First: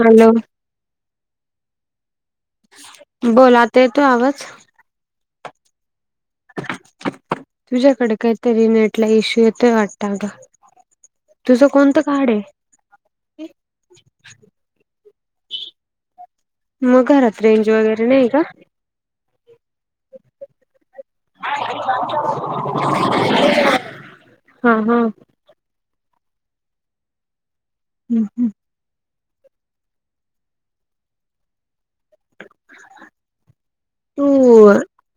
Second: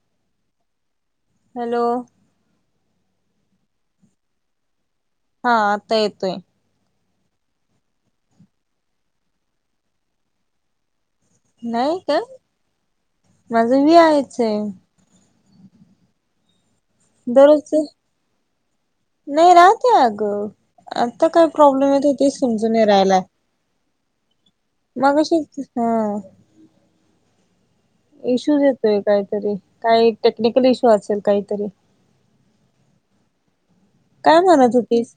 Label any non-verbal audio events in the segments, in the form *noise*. Hello hello बोलाते तू आवाज. हा आता येतोय. तुझ्याकडे काहीतरी नेट ला इश्यू येतोय वाटत बग- नाही का माझ विचारायचं. मगारात रेंज दररोजच वगैरे नाही का. नाही राहते अगं आता काय प्रॉब्लेम येत होती समजून राहायला. हा हा मगशी हा इशूज येतोय काहीतरी काही टेक्निकल इशू असेल काहीतरी काय म्हणत होतीस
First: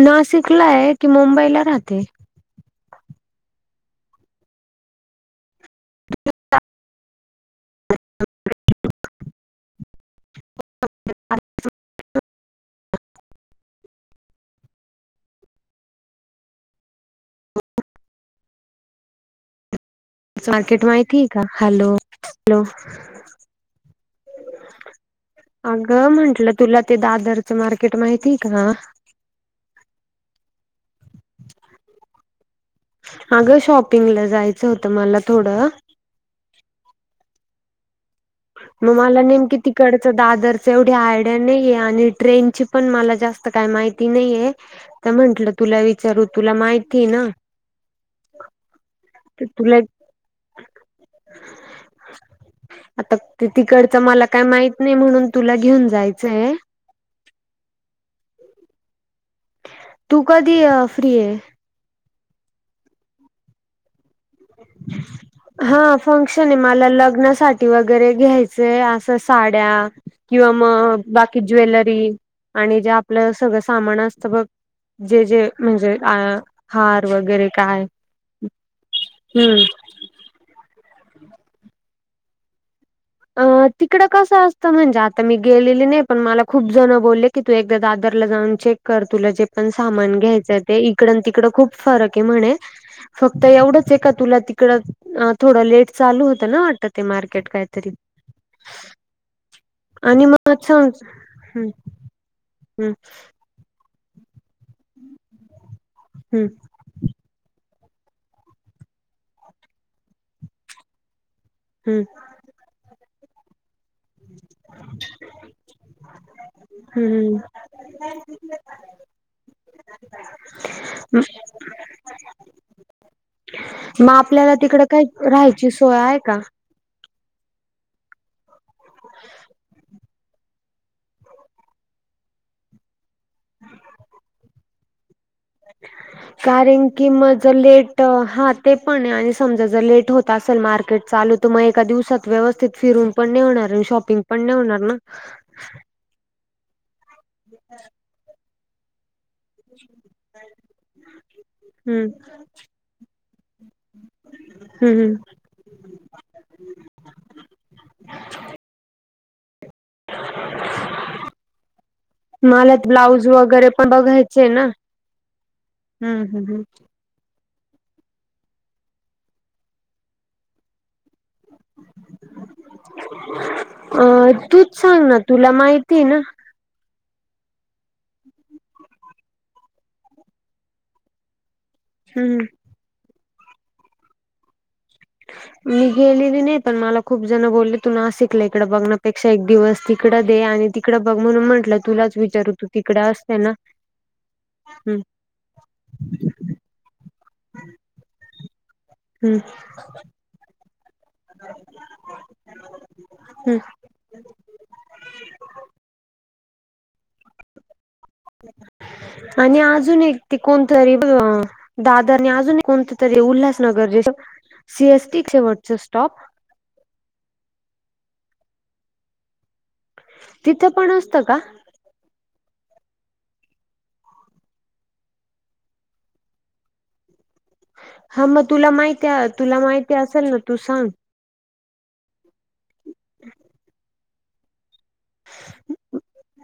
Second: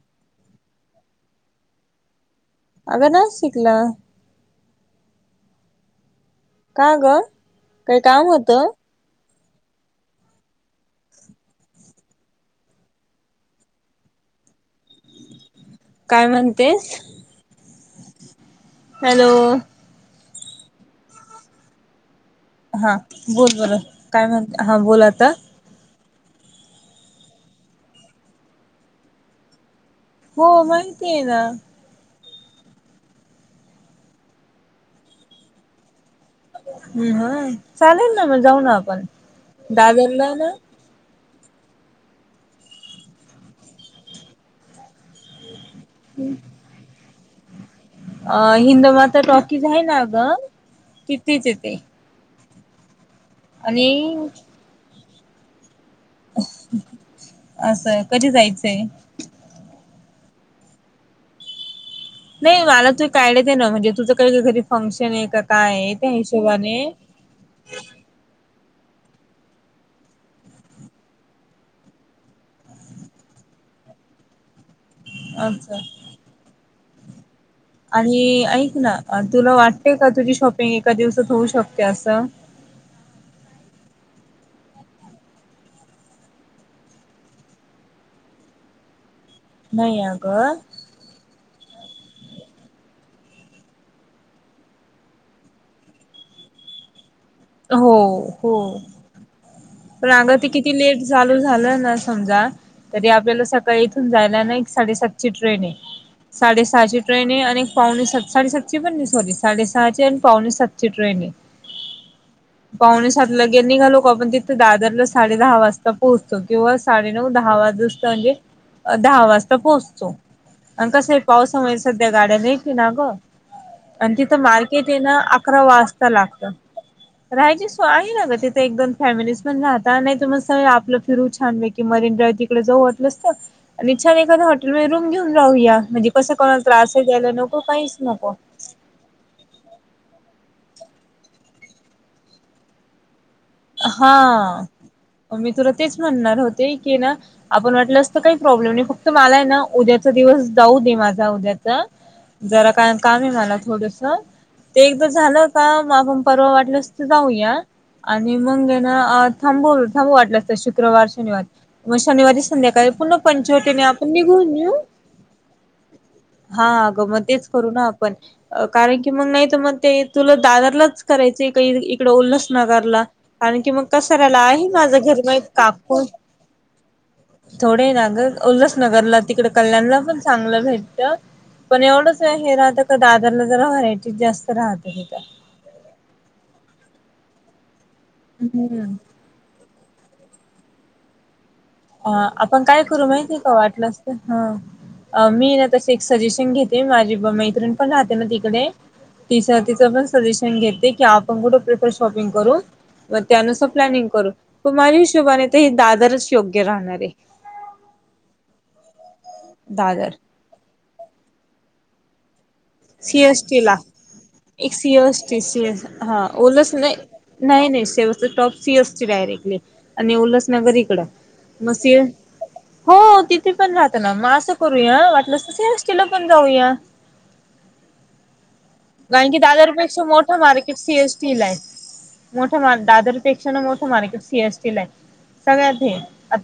ना शिकलाय की मुंबईला राहते अ ना शिकला *unintelligible* का ग काही काम होतं. काय म्हणतेस हॅलो मार्केट माहिती का हॅलो हॅलो हा बोल बोल काय म्हण हा बोल आता अगं म्हंटलं तुला ते दादरचं मार्केट माहितीय का हो माहिती आहे ना अगं शॉपिंगला जायचं होतं मला थोडं ह् हा चालेल ना जाऊ ना मग आपण मला नेमकीे तिकडचं दादरला ना दादर एवढी आयडिया नाहीे आणि ट्रेन ची पण मला जास्त काही माहिती नाही आहे तर म्हंटलं तुला विचारू तुला माहिती ना अ हिंदमाता ते टॉकीच तुला आहे ना ग तिथेच यथे आता ते तिकडच मला काय माहित नाही म्हणून तुला घेऊन जायचंय असं कध जायचंय तू कधी फ्री आहे नाही मला तू काळयच ना म्हणजे तुझं क कधी फंक्शन आहे का काय आहे हा त्या हिशोबाने घ आहे जे असं साड्या किंवा मग बाकी ज्वेलरी आणि जे आपलं सगळं सामान असतं बघ जे जे अच्छा म्हणजे अ हार वगैरे काय आणि ऐक ना हम्म तुला वाटतेय का तुझी शॉपिंग एका दिवसात होऊ शकते असं अ तिकडं कसं असतं म्हणजे आता मी गेलेली नाही पण मला खूप जण बोलले कि तू एकदा दादरला जाऊन चेक कर तुला जे पण नाही सामान अगं घ्यायचं ते तिकड तिकडं खूप फरक आहे म्हणे फक्त एवढंच आहे का तुला तिकडं थोडं लेट चालू होतं ना वाटत. मार्केट का हो हो पण आणि अग ते मग किती सांग लेट चालू हम्म झालं ना समजा हम्म तरी आपल्याला स इथून जायला ना एक साडेसात ची ट्रेन आहे हम्म साडेसहाची ट्रेने आणि पावनी स साडे सातचीे पन सॉरी साडे सहााते आणि पावणे सातची ट्रेने हम्म पाहुणे सात ला गिरणी. दादरला साडे दहा वाजता पोहोचतो किंवा साडे नऊ हम्म दहा वाज असत म्हणजे दहा वाजता पोहोचतो आणि कसं आहे हम्म पावसामुळे सध्या गाड्या न येत ना ग मग आणि तिथं आपल्याला तिकडं मार्केट ये काही ना अकरा राहायची सोय वाजता आहे का लागत राहायचीस आहे ना ग तिथे दोन फॅमिलीज पण राहत नाही त मग आपलं फिरू ानले की मरीन डाव्ह तिकडे जाऊ स आणिच्छान ए तु रूम घेऊन राहूया म्हणजे कसं कोणाला कारण त्रास आहे की द्यायला मग जर नको काहीच लेट नको हा ते पण आणि समजा जर लेट होत असेल मार्केट चालू तर मग एका दिवसात व्यवस्थित फिरून पण ने होणार शॉपिंग पण ने हा होणार ना मी तुला तेच म्हणणार होते की ना आपण वाटलं असतं काही प्रॉब्लेम नाही फत तर मला आहे ना उद्याचा दिवस जाऊ दे माझ जाऊ द्याच हम्म जरा का काम आहे मला थोडस ते हम्म एक हम्म झालं का आपण परवा वाटलंस तर जाऊया आणि मग ना थांबू थांबू वाटलं असत शुक्रवार शनिवार मग शनिवारी मला संध्याकाळी पुन्हा ब्लाऊज वगैरे पंचवटीने पण आपण निघून येऊ हम् हम हा आग मच करू ना आपण कारण की मग नाही तर मग ते तुला दादरलाच करायच काही तिकड ल्हस नाकारला कार की मग कस अ राहिला आहे तूच माझं सांग ना घर माही तुला माहिती आहे काकू ना थोडें आहे ना ग उल्हासनगरला तिकड कल्याणला पण चांगलं भेटत पण एवढंच हम्म. हे राहतं का दादरला जरा व्हरायटी जास्त राहत हे मी गेलेली नाही पण मला खूप जण बोलले तू नाशिकला इकड हम्म बघण्यापेक्षा क्ष एक दिवस तिकड दे आणि तिकड बघ म्हणून म्हंटलं अ तुलाच विचारू आपण तू काय तिकडे करू माहिती असते आहे ना. का वाटलं असत हम्म हा मी ना तसे एक सजेशन घेते माझी मैत्रिणी पण राहते ना तिकडे हम्म ति तिचं पण सजेशन घेते की आपण कुठे प्रिफर शॉपिंग करू मग हम्म. त्यानुसार प्लॅनिंग करू प माझ्या हिशोबाने तर हे दादरच योग्य राहणार आहे आणि अजून दादर एक त कोणतरी दादानी अजून कोणत तरी सीएसटी ला उल्हासनगर जे एक सीएसटी शेवटच सीएस स्टॉप हा ओलच नाही नाही नाही शेवस् टॉप सी अससची डायरेक्टली आणि तिथं उल्हासनगर पण इकड असतं का मस हो तिथे पण राहत ना मग असं करूया वाटलंला पण जाऊया हा मग तुला माहिती कारण की तुला माहिती दादरपेक्षा असेल मोठा ना तू मार्केट सांग सी एस ्टील आहे मोठ्या म् दादरपेक्षा ना मोठं मार्केट सीएसटीील आहे सगळ्यात हे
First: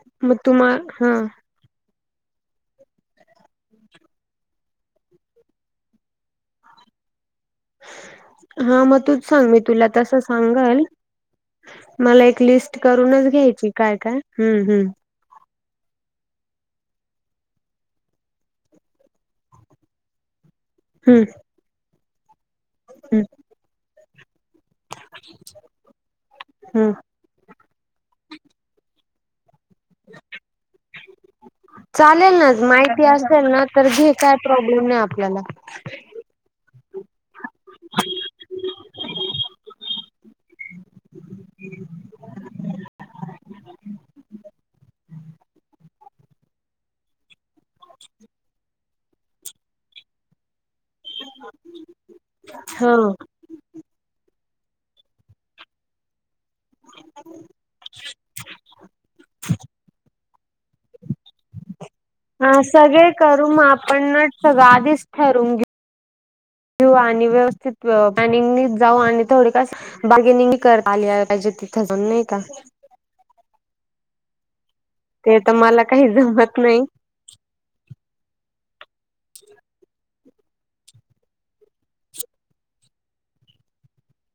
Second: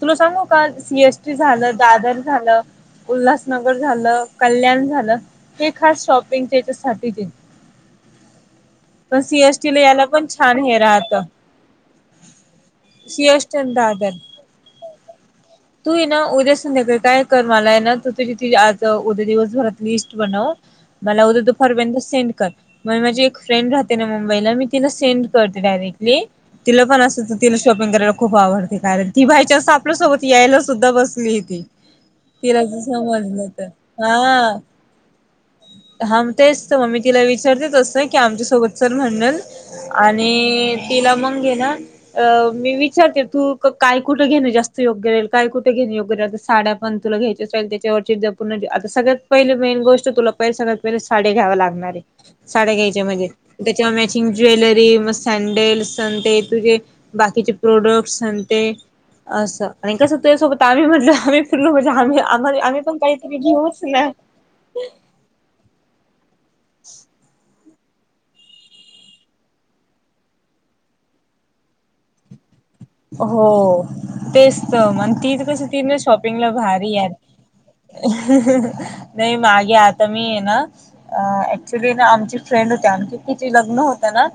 तुला मग सांगू का तुम्हा हा सीएसटी झालं दादर झालं उल्हासनगर झालं कल्याण झालं हे खास शॉपिंग त्याच्यासाठीच हा मग तूच सांग मी सीएसटी ला तुला याला तस पण छान हे सांगल राहतं मला एक लिस्ट करूनच सीएसटी घ्यायची आणि काय दादर काय हम्म हम् तू ये ना उद्या संध्याकाळी काय कर मलाय ना त तुझ आज उद्या दिवसभरात लिस्ट बनव मला हम्म उद्या दुपारपर्यंत सेंड कर मग माझी एक फ्रेंड राहते ना मुंबईला मी तिला सेंड करते डायरेक्टली तिला हम्म पण अस तिला शॉपिंग करायला खूप आवडते कारण ती बाईयच्या असं आपल्यासोबत यायला सुद्धा बसली चालेल ना तिराच माहिती असेल समजलं ना घे काय तर प्रॉब्लेम नाही आपल्याला हा तेच तर मग मी तिला विचारते त असं की आमच्यासोबत चल म्हणणल आणि तिला मंगे ना अ मी विचारते तू काय कुठं घेणं जास्त योग्य राहील काय कुठे योग्य राल तर साड्या पण तुला घ्यायच्या असेल त्याच्यार्ण सगळ्यात पहिली मेन गोष्ट तुला पहिले सगळ्यात पहिले साड्या घ्याव लागणारे साड्या ह घ्यायच्या म्हणजे त्याच्यावर मॅचिंग ज्वेलरी मग सँडेलस ते तुझे. बाकीचे प्रोडक्टस ते असं आणि कस सोबत आमही म्हणलं आम्ही फरलो आम्ही हा आम्हा आम्ही पण सगळे काहीतरी करू घेऊच ना आपण सगळं आधीच ठरून घेऊ घेऊ आणि व्यवस्थित पॅनिंग जाऊ आणि थोडे कास बार्गेनिंग कर आली पाहिजे तिथे जाऊन नाही का हो तेच तर म्हण ती ते तर कस मला ती ना काही शॉपिंगला जमत नाही भारी आहे नाही मागे आता मी ये ना अ ऍक्च्युली ना आमची फ्रेंड होती आमचे ति लग्न होत ना.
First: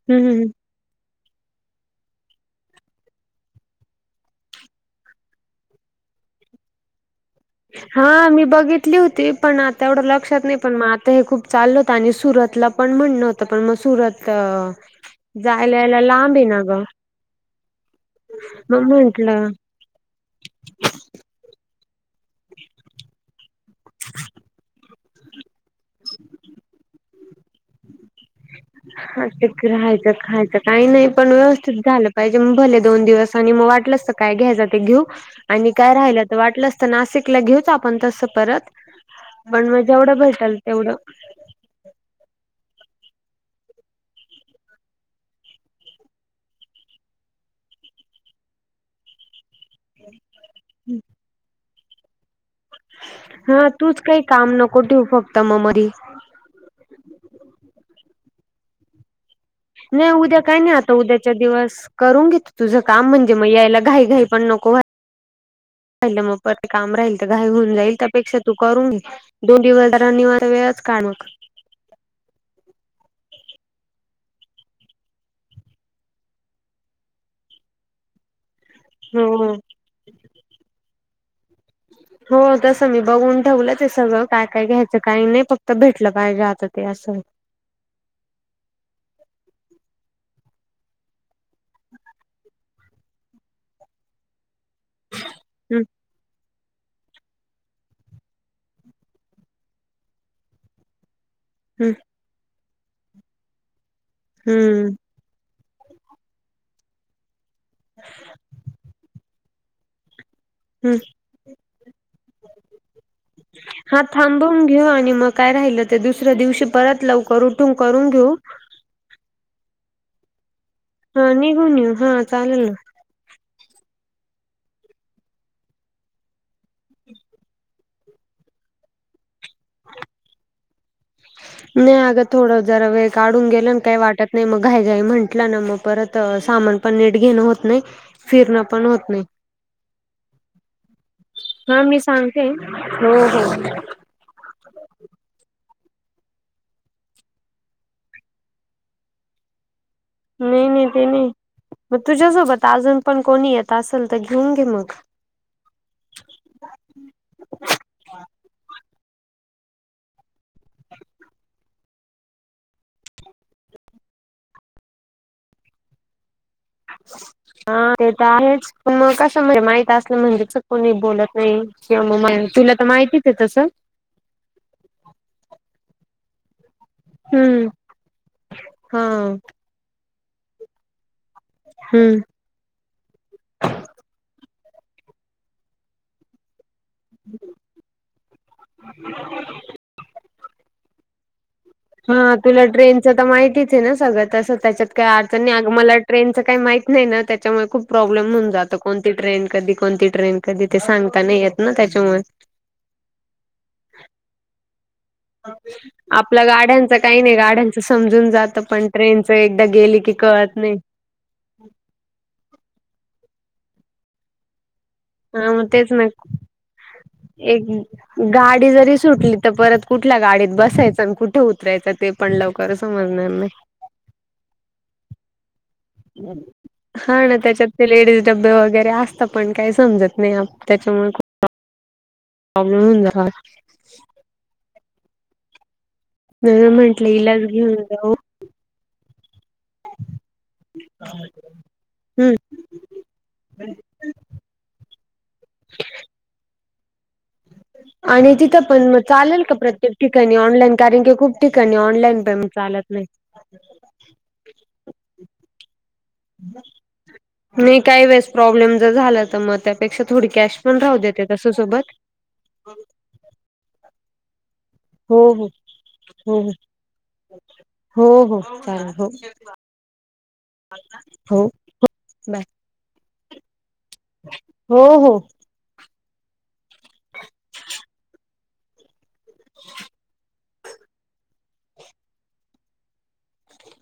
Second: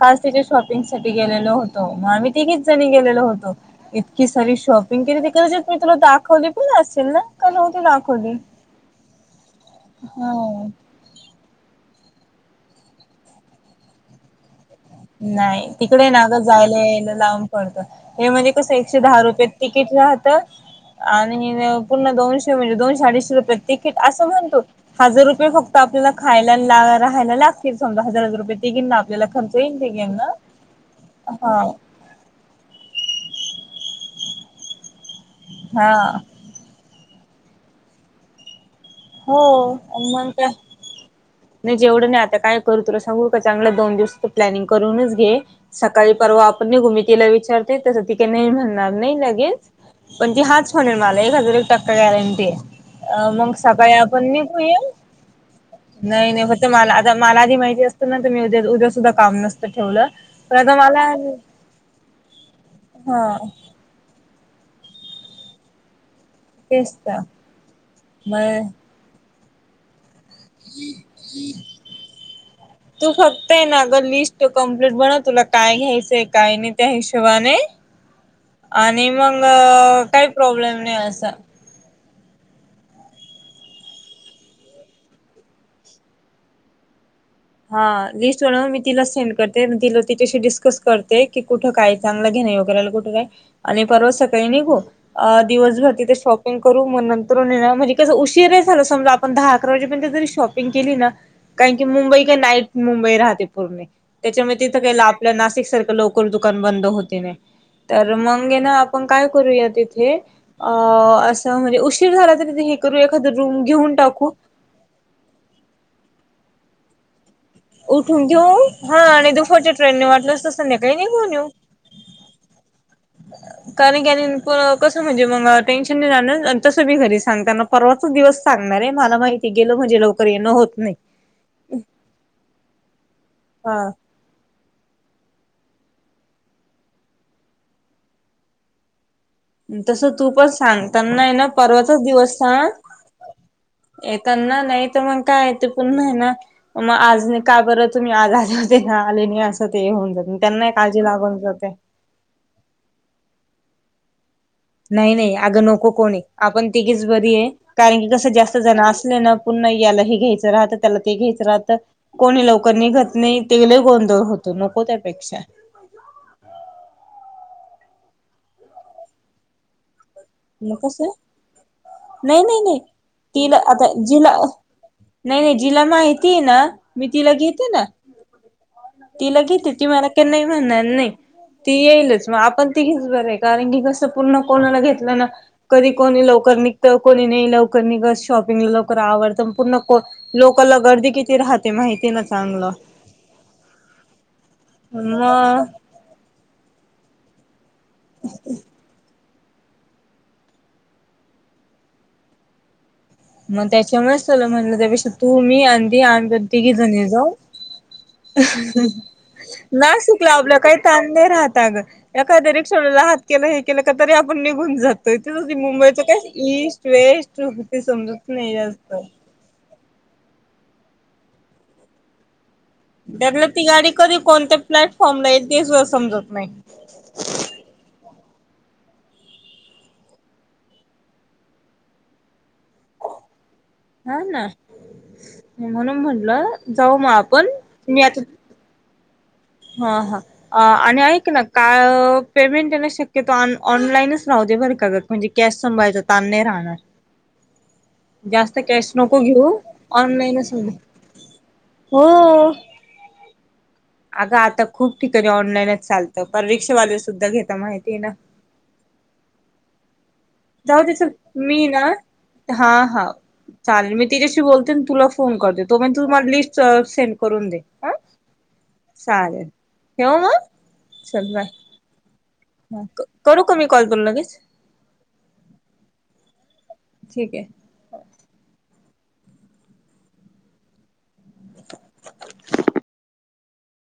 काल तिच्या हम्म शॉपिंग साठी गेलेलो होतो मग आम्ही ते. गेले होत इतकी सारी शॉपिंग केली ती कदाचित मी तुला दाखवली पण असेल ना. का नव्हती हा दाखवली मी बघितली होती पण आता एवढं लक्षात नाही हा पण मग आ तर हे खूप चाललं होतं. आणि सुरतला पण म्हणणं होतं पण मग सुरत नाही, जायला यायला तिकडे नाग लांब आहे ना जायला ग यायला लावून पडतं हे म्हणजे कसं मग एकशे दहा रुपयत म्हंटलं किती राहत. आणि पुन्हा दोनशे म्हणजे दोनशे अडीचशे रुपये तिकीट असं म्हणतो. हजार रुपये फक्त आपल्याला खायला राहायला लागतील समजा हजार हजार रुपये, तिघी ना आपल्याला खर्च. फास्टच येईल राहायचं तिघींना खायचं काही नाही पण हा व्यवस्थित झालं पाहिजे मग भले दोन दिवस आणि मग वाटलंसत काय घ्यायच ते घेऊ आणि हा काय राहिलं तर वाटलं. नाशिकला घेऊच आपण तसं परत हो पण मग जेवढं भेटल तेवढं नाही जेवढं नाही, आता काय करू तुला सांगू का चांगलं दोन दिवसच प्लॅनिंग करूनच घे सकाळी परवा आपण, निघू मी तिला विचारते तसं त काही नाही, म्हणणार नाही लगेच. पण ती हाच म्हणेल मला एक हजार एक टक्का गॅरंटी आहे मग हा सकाळी तूच काही आपण काम निघूया नको ठेव फक्त मग मरी. नाही नाही फक्त मला आ मला आधी माहिती असतं ना तर मी उद्या उद्या सुद्धा काम नसतो. नाही उद्या काय नाही आता उद्याच्या दिवस करून घेत तुझं काम म्हणजे हा मग यायला घई घाई पण नको लं मग पर ते काम राहील तर घाय घऊन जाईल तरपेक्षा तू मग करून घे दोन दिवस रनिवस वेळच काणक. तू फक्त आहे ना अगं लिस्ट कमप्लीट बन तुला काय घ्यायचंय काय नाही त्या हिशोबाने ह. आणि मग काही प्रॉब्लेम नाही असा हो तसं मी बघून ठेवलं ते सगळं काय काय घ्यायचं काही नाही फक्त भेटलं पाहिजे आता ते असं. हा लिस्ट बनव मी तिला सेंड करते तिला तिच्याशी डिस्कस करते. की कुठं काय चांगलं घेणे वगैरेला कुठं काय आणि परवा सकाळी हम्म दिवसभर तिथे पंग करू मग नंतर ना म्हणजे कसं उशीर झालं समजा आपण दहा अकरा वाजेपर्यंत जरी शॉपिंग केली ना. कारण की हम्म मुंबई का नाईट मुंबई राहते पूर्णे त्याच्यामुळे तिथं काही हम्म ला आपल्या नाशिक सारखं लोकरल दुकान बंद होते नाही तर मग ये ना आपण काय करूया तिथे हम्म आस उश शिर झाला तरी हे करू एखाद रूम घेऊन टाकू घे आणि मग काय राहिलं ते दुसऱ्या दिवशी परत लवकर उठून करून उठून घेऊ हा आणि दुपटच्या ट्रेनने वाटलं असत. हा निघून येऊ हा चालेल ना. कारण की कसं म्हणजे मग टेन्शन नाही. जाण तसं बी घरी सांगताना परवाच दिवस सांगणार आहे मला माहिती गेल म्हणजे लवकर येणं होत नाही. नाही, अगं थोडं जरा वेळ काढून गेलं हा काही वाटत. नाही मग घाई घाई म्हंटलं ना मग परत सामान पण नेट घेणं होत नाही. फिरणं पण होत नाही. तसं तू पण सांगता नाही ना हा मी परवाचाच दिवस सांगते स हो हो त्यांना नाही तर मग काय य ते पुन्हा आहे, ना मग आज काय बत तुम्ही आज आजतेना आले नाही असं ते होऊन जात नाही त्यांनाही नाही काळजी ते नाही लागवून जाते मग तुझ्यासोबत अजून पण कोणी येत. असेल तर घेऊन घे मग नाही नाही अगं नको कोणी आपण तिघीच बरी आहे कारण की कसं जास्त जण असले ना पुन्हा याला हे घ्यायचं राहतं त्याला ते घ्यायचं राहतं कोणी लवकर निघत नाही ते लय गोंधळ होतो नको त्यापेक्षा हा ते तर आहेच पण मग कस म्हण माहित असलं म्हणजे मग कोणी कसं बोलत नाही किंवा नाही मग नाही तुला नाही तर माहितीच आहे तिला तसं आता जिला नाही नाही जिला माहिती आहे ना मी तिला हम्म घेते ना हा तिला घेते ती मला का नाही म्हणणार नाही ती येईलच मग आपण तीघेच बरं आहे कारण की कस पूर्ण कोणाला घेतलं ना कधी कोणी लवकर निकते तर कोणी नाही लवकर निघ शॉपिंगला लवकर आवडत प पूर्ण लोकला गर्दी किती राहत हा तुला ट्रेनचं तर माहितीच आहे ना सगळं तसं त्यांच्यात काही अडचण मग नाही मला ट्रेनचं काही माहित नाही ना त्यांच्यामुळे खूप प्रॉब्लेम होऊन जातं कोणती ट्रेन कधी कोणती ट्रेन कधी ते सांगता नाही येत ना त्यांच्यामुळे मग त्यांच्यामुळेच चला म्हणलं त्यापेक्ष तू मी अधी आणि आपल्या तिघी गाड्यांचं जाणी काही जाऊ नाही गाड्यांचं समजून जातं पण ट्रेनच एकदा गेली नाही की सुकलं कळत आपलं नाही काही तां नाही राहत अ ग एखाद्या रिक्षा राहात के हे केलं का तरी आपण निघून जात हा तरथेच मग तेच मुंबईच ना काय ईस्ट वेस्ट एक ते समजा गाडी जरी सुटली तर परत कुठल्या गाडीत बसायचं आणि कुठे उतरायचं ते पण लवकर समज त्याला ती गाडी कधी कोणत्या प्लॅटफॉर्मला येईल दिस वाज हम् हा ना त्याच्यात ते लेडीज डबे वगैरे असतात पण काही समजत नाही त्यांच्यामुळे प्रॉब्लेम हो जा हा ना म्हणून म्हटलं म्हणून जाऊ म्हंटलं मग हिलाच आपण घेऊन मी आता *unintelligible* हा हा आणि ऐक ना का हम्म पेमेंट आहेना शक्यतो ऑनलाईनच राव बर कात म्हणजे कॅश सांभाळायचा तान राहणार नाही आणि तिथं पण मग नको चालेल का घेऊ प्रत्येक ठिकाणी ऑनलाईनच होऊ ऑनलाईन दे. कारण की खूप ठिकाणी ऑनलाईन पेमेंट चालत नाही अग आता खूप ठिकाणी ऑनलाईनच चालतं पर रिक्षेवाले सुद्धा घेता नाही माहितीय आहे काही ना वेळेस प्रॉब्लेम जर झाला तर मग त्यापेक्षा थोडी कॅश पण जाऊ दे राहू चल देते तसेच मी ना सोबत हा हा चालेल मी तिच्याशी बोलते तुला हो फोन हो कर दे तो म तुला हो हो लिस्ट सेंड करून दे ह हो हो हो चालेल ठेव मग चल हो बाय बाय ह करू का मी कॉल तुला लगेच हो हो ठीक आहे *unintelligible* *unintelligible* *unintelligible*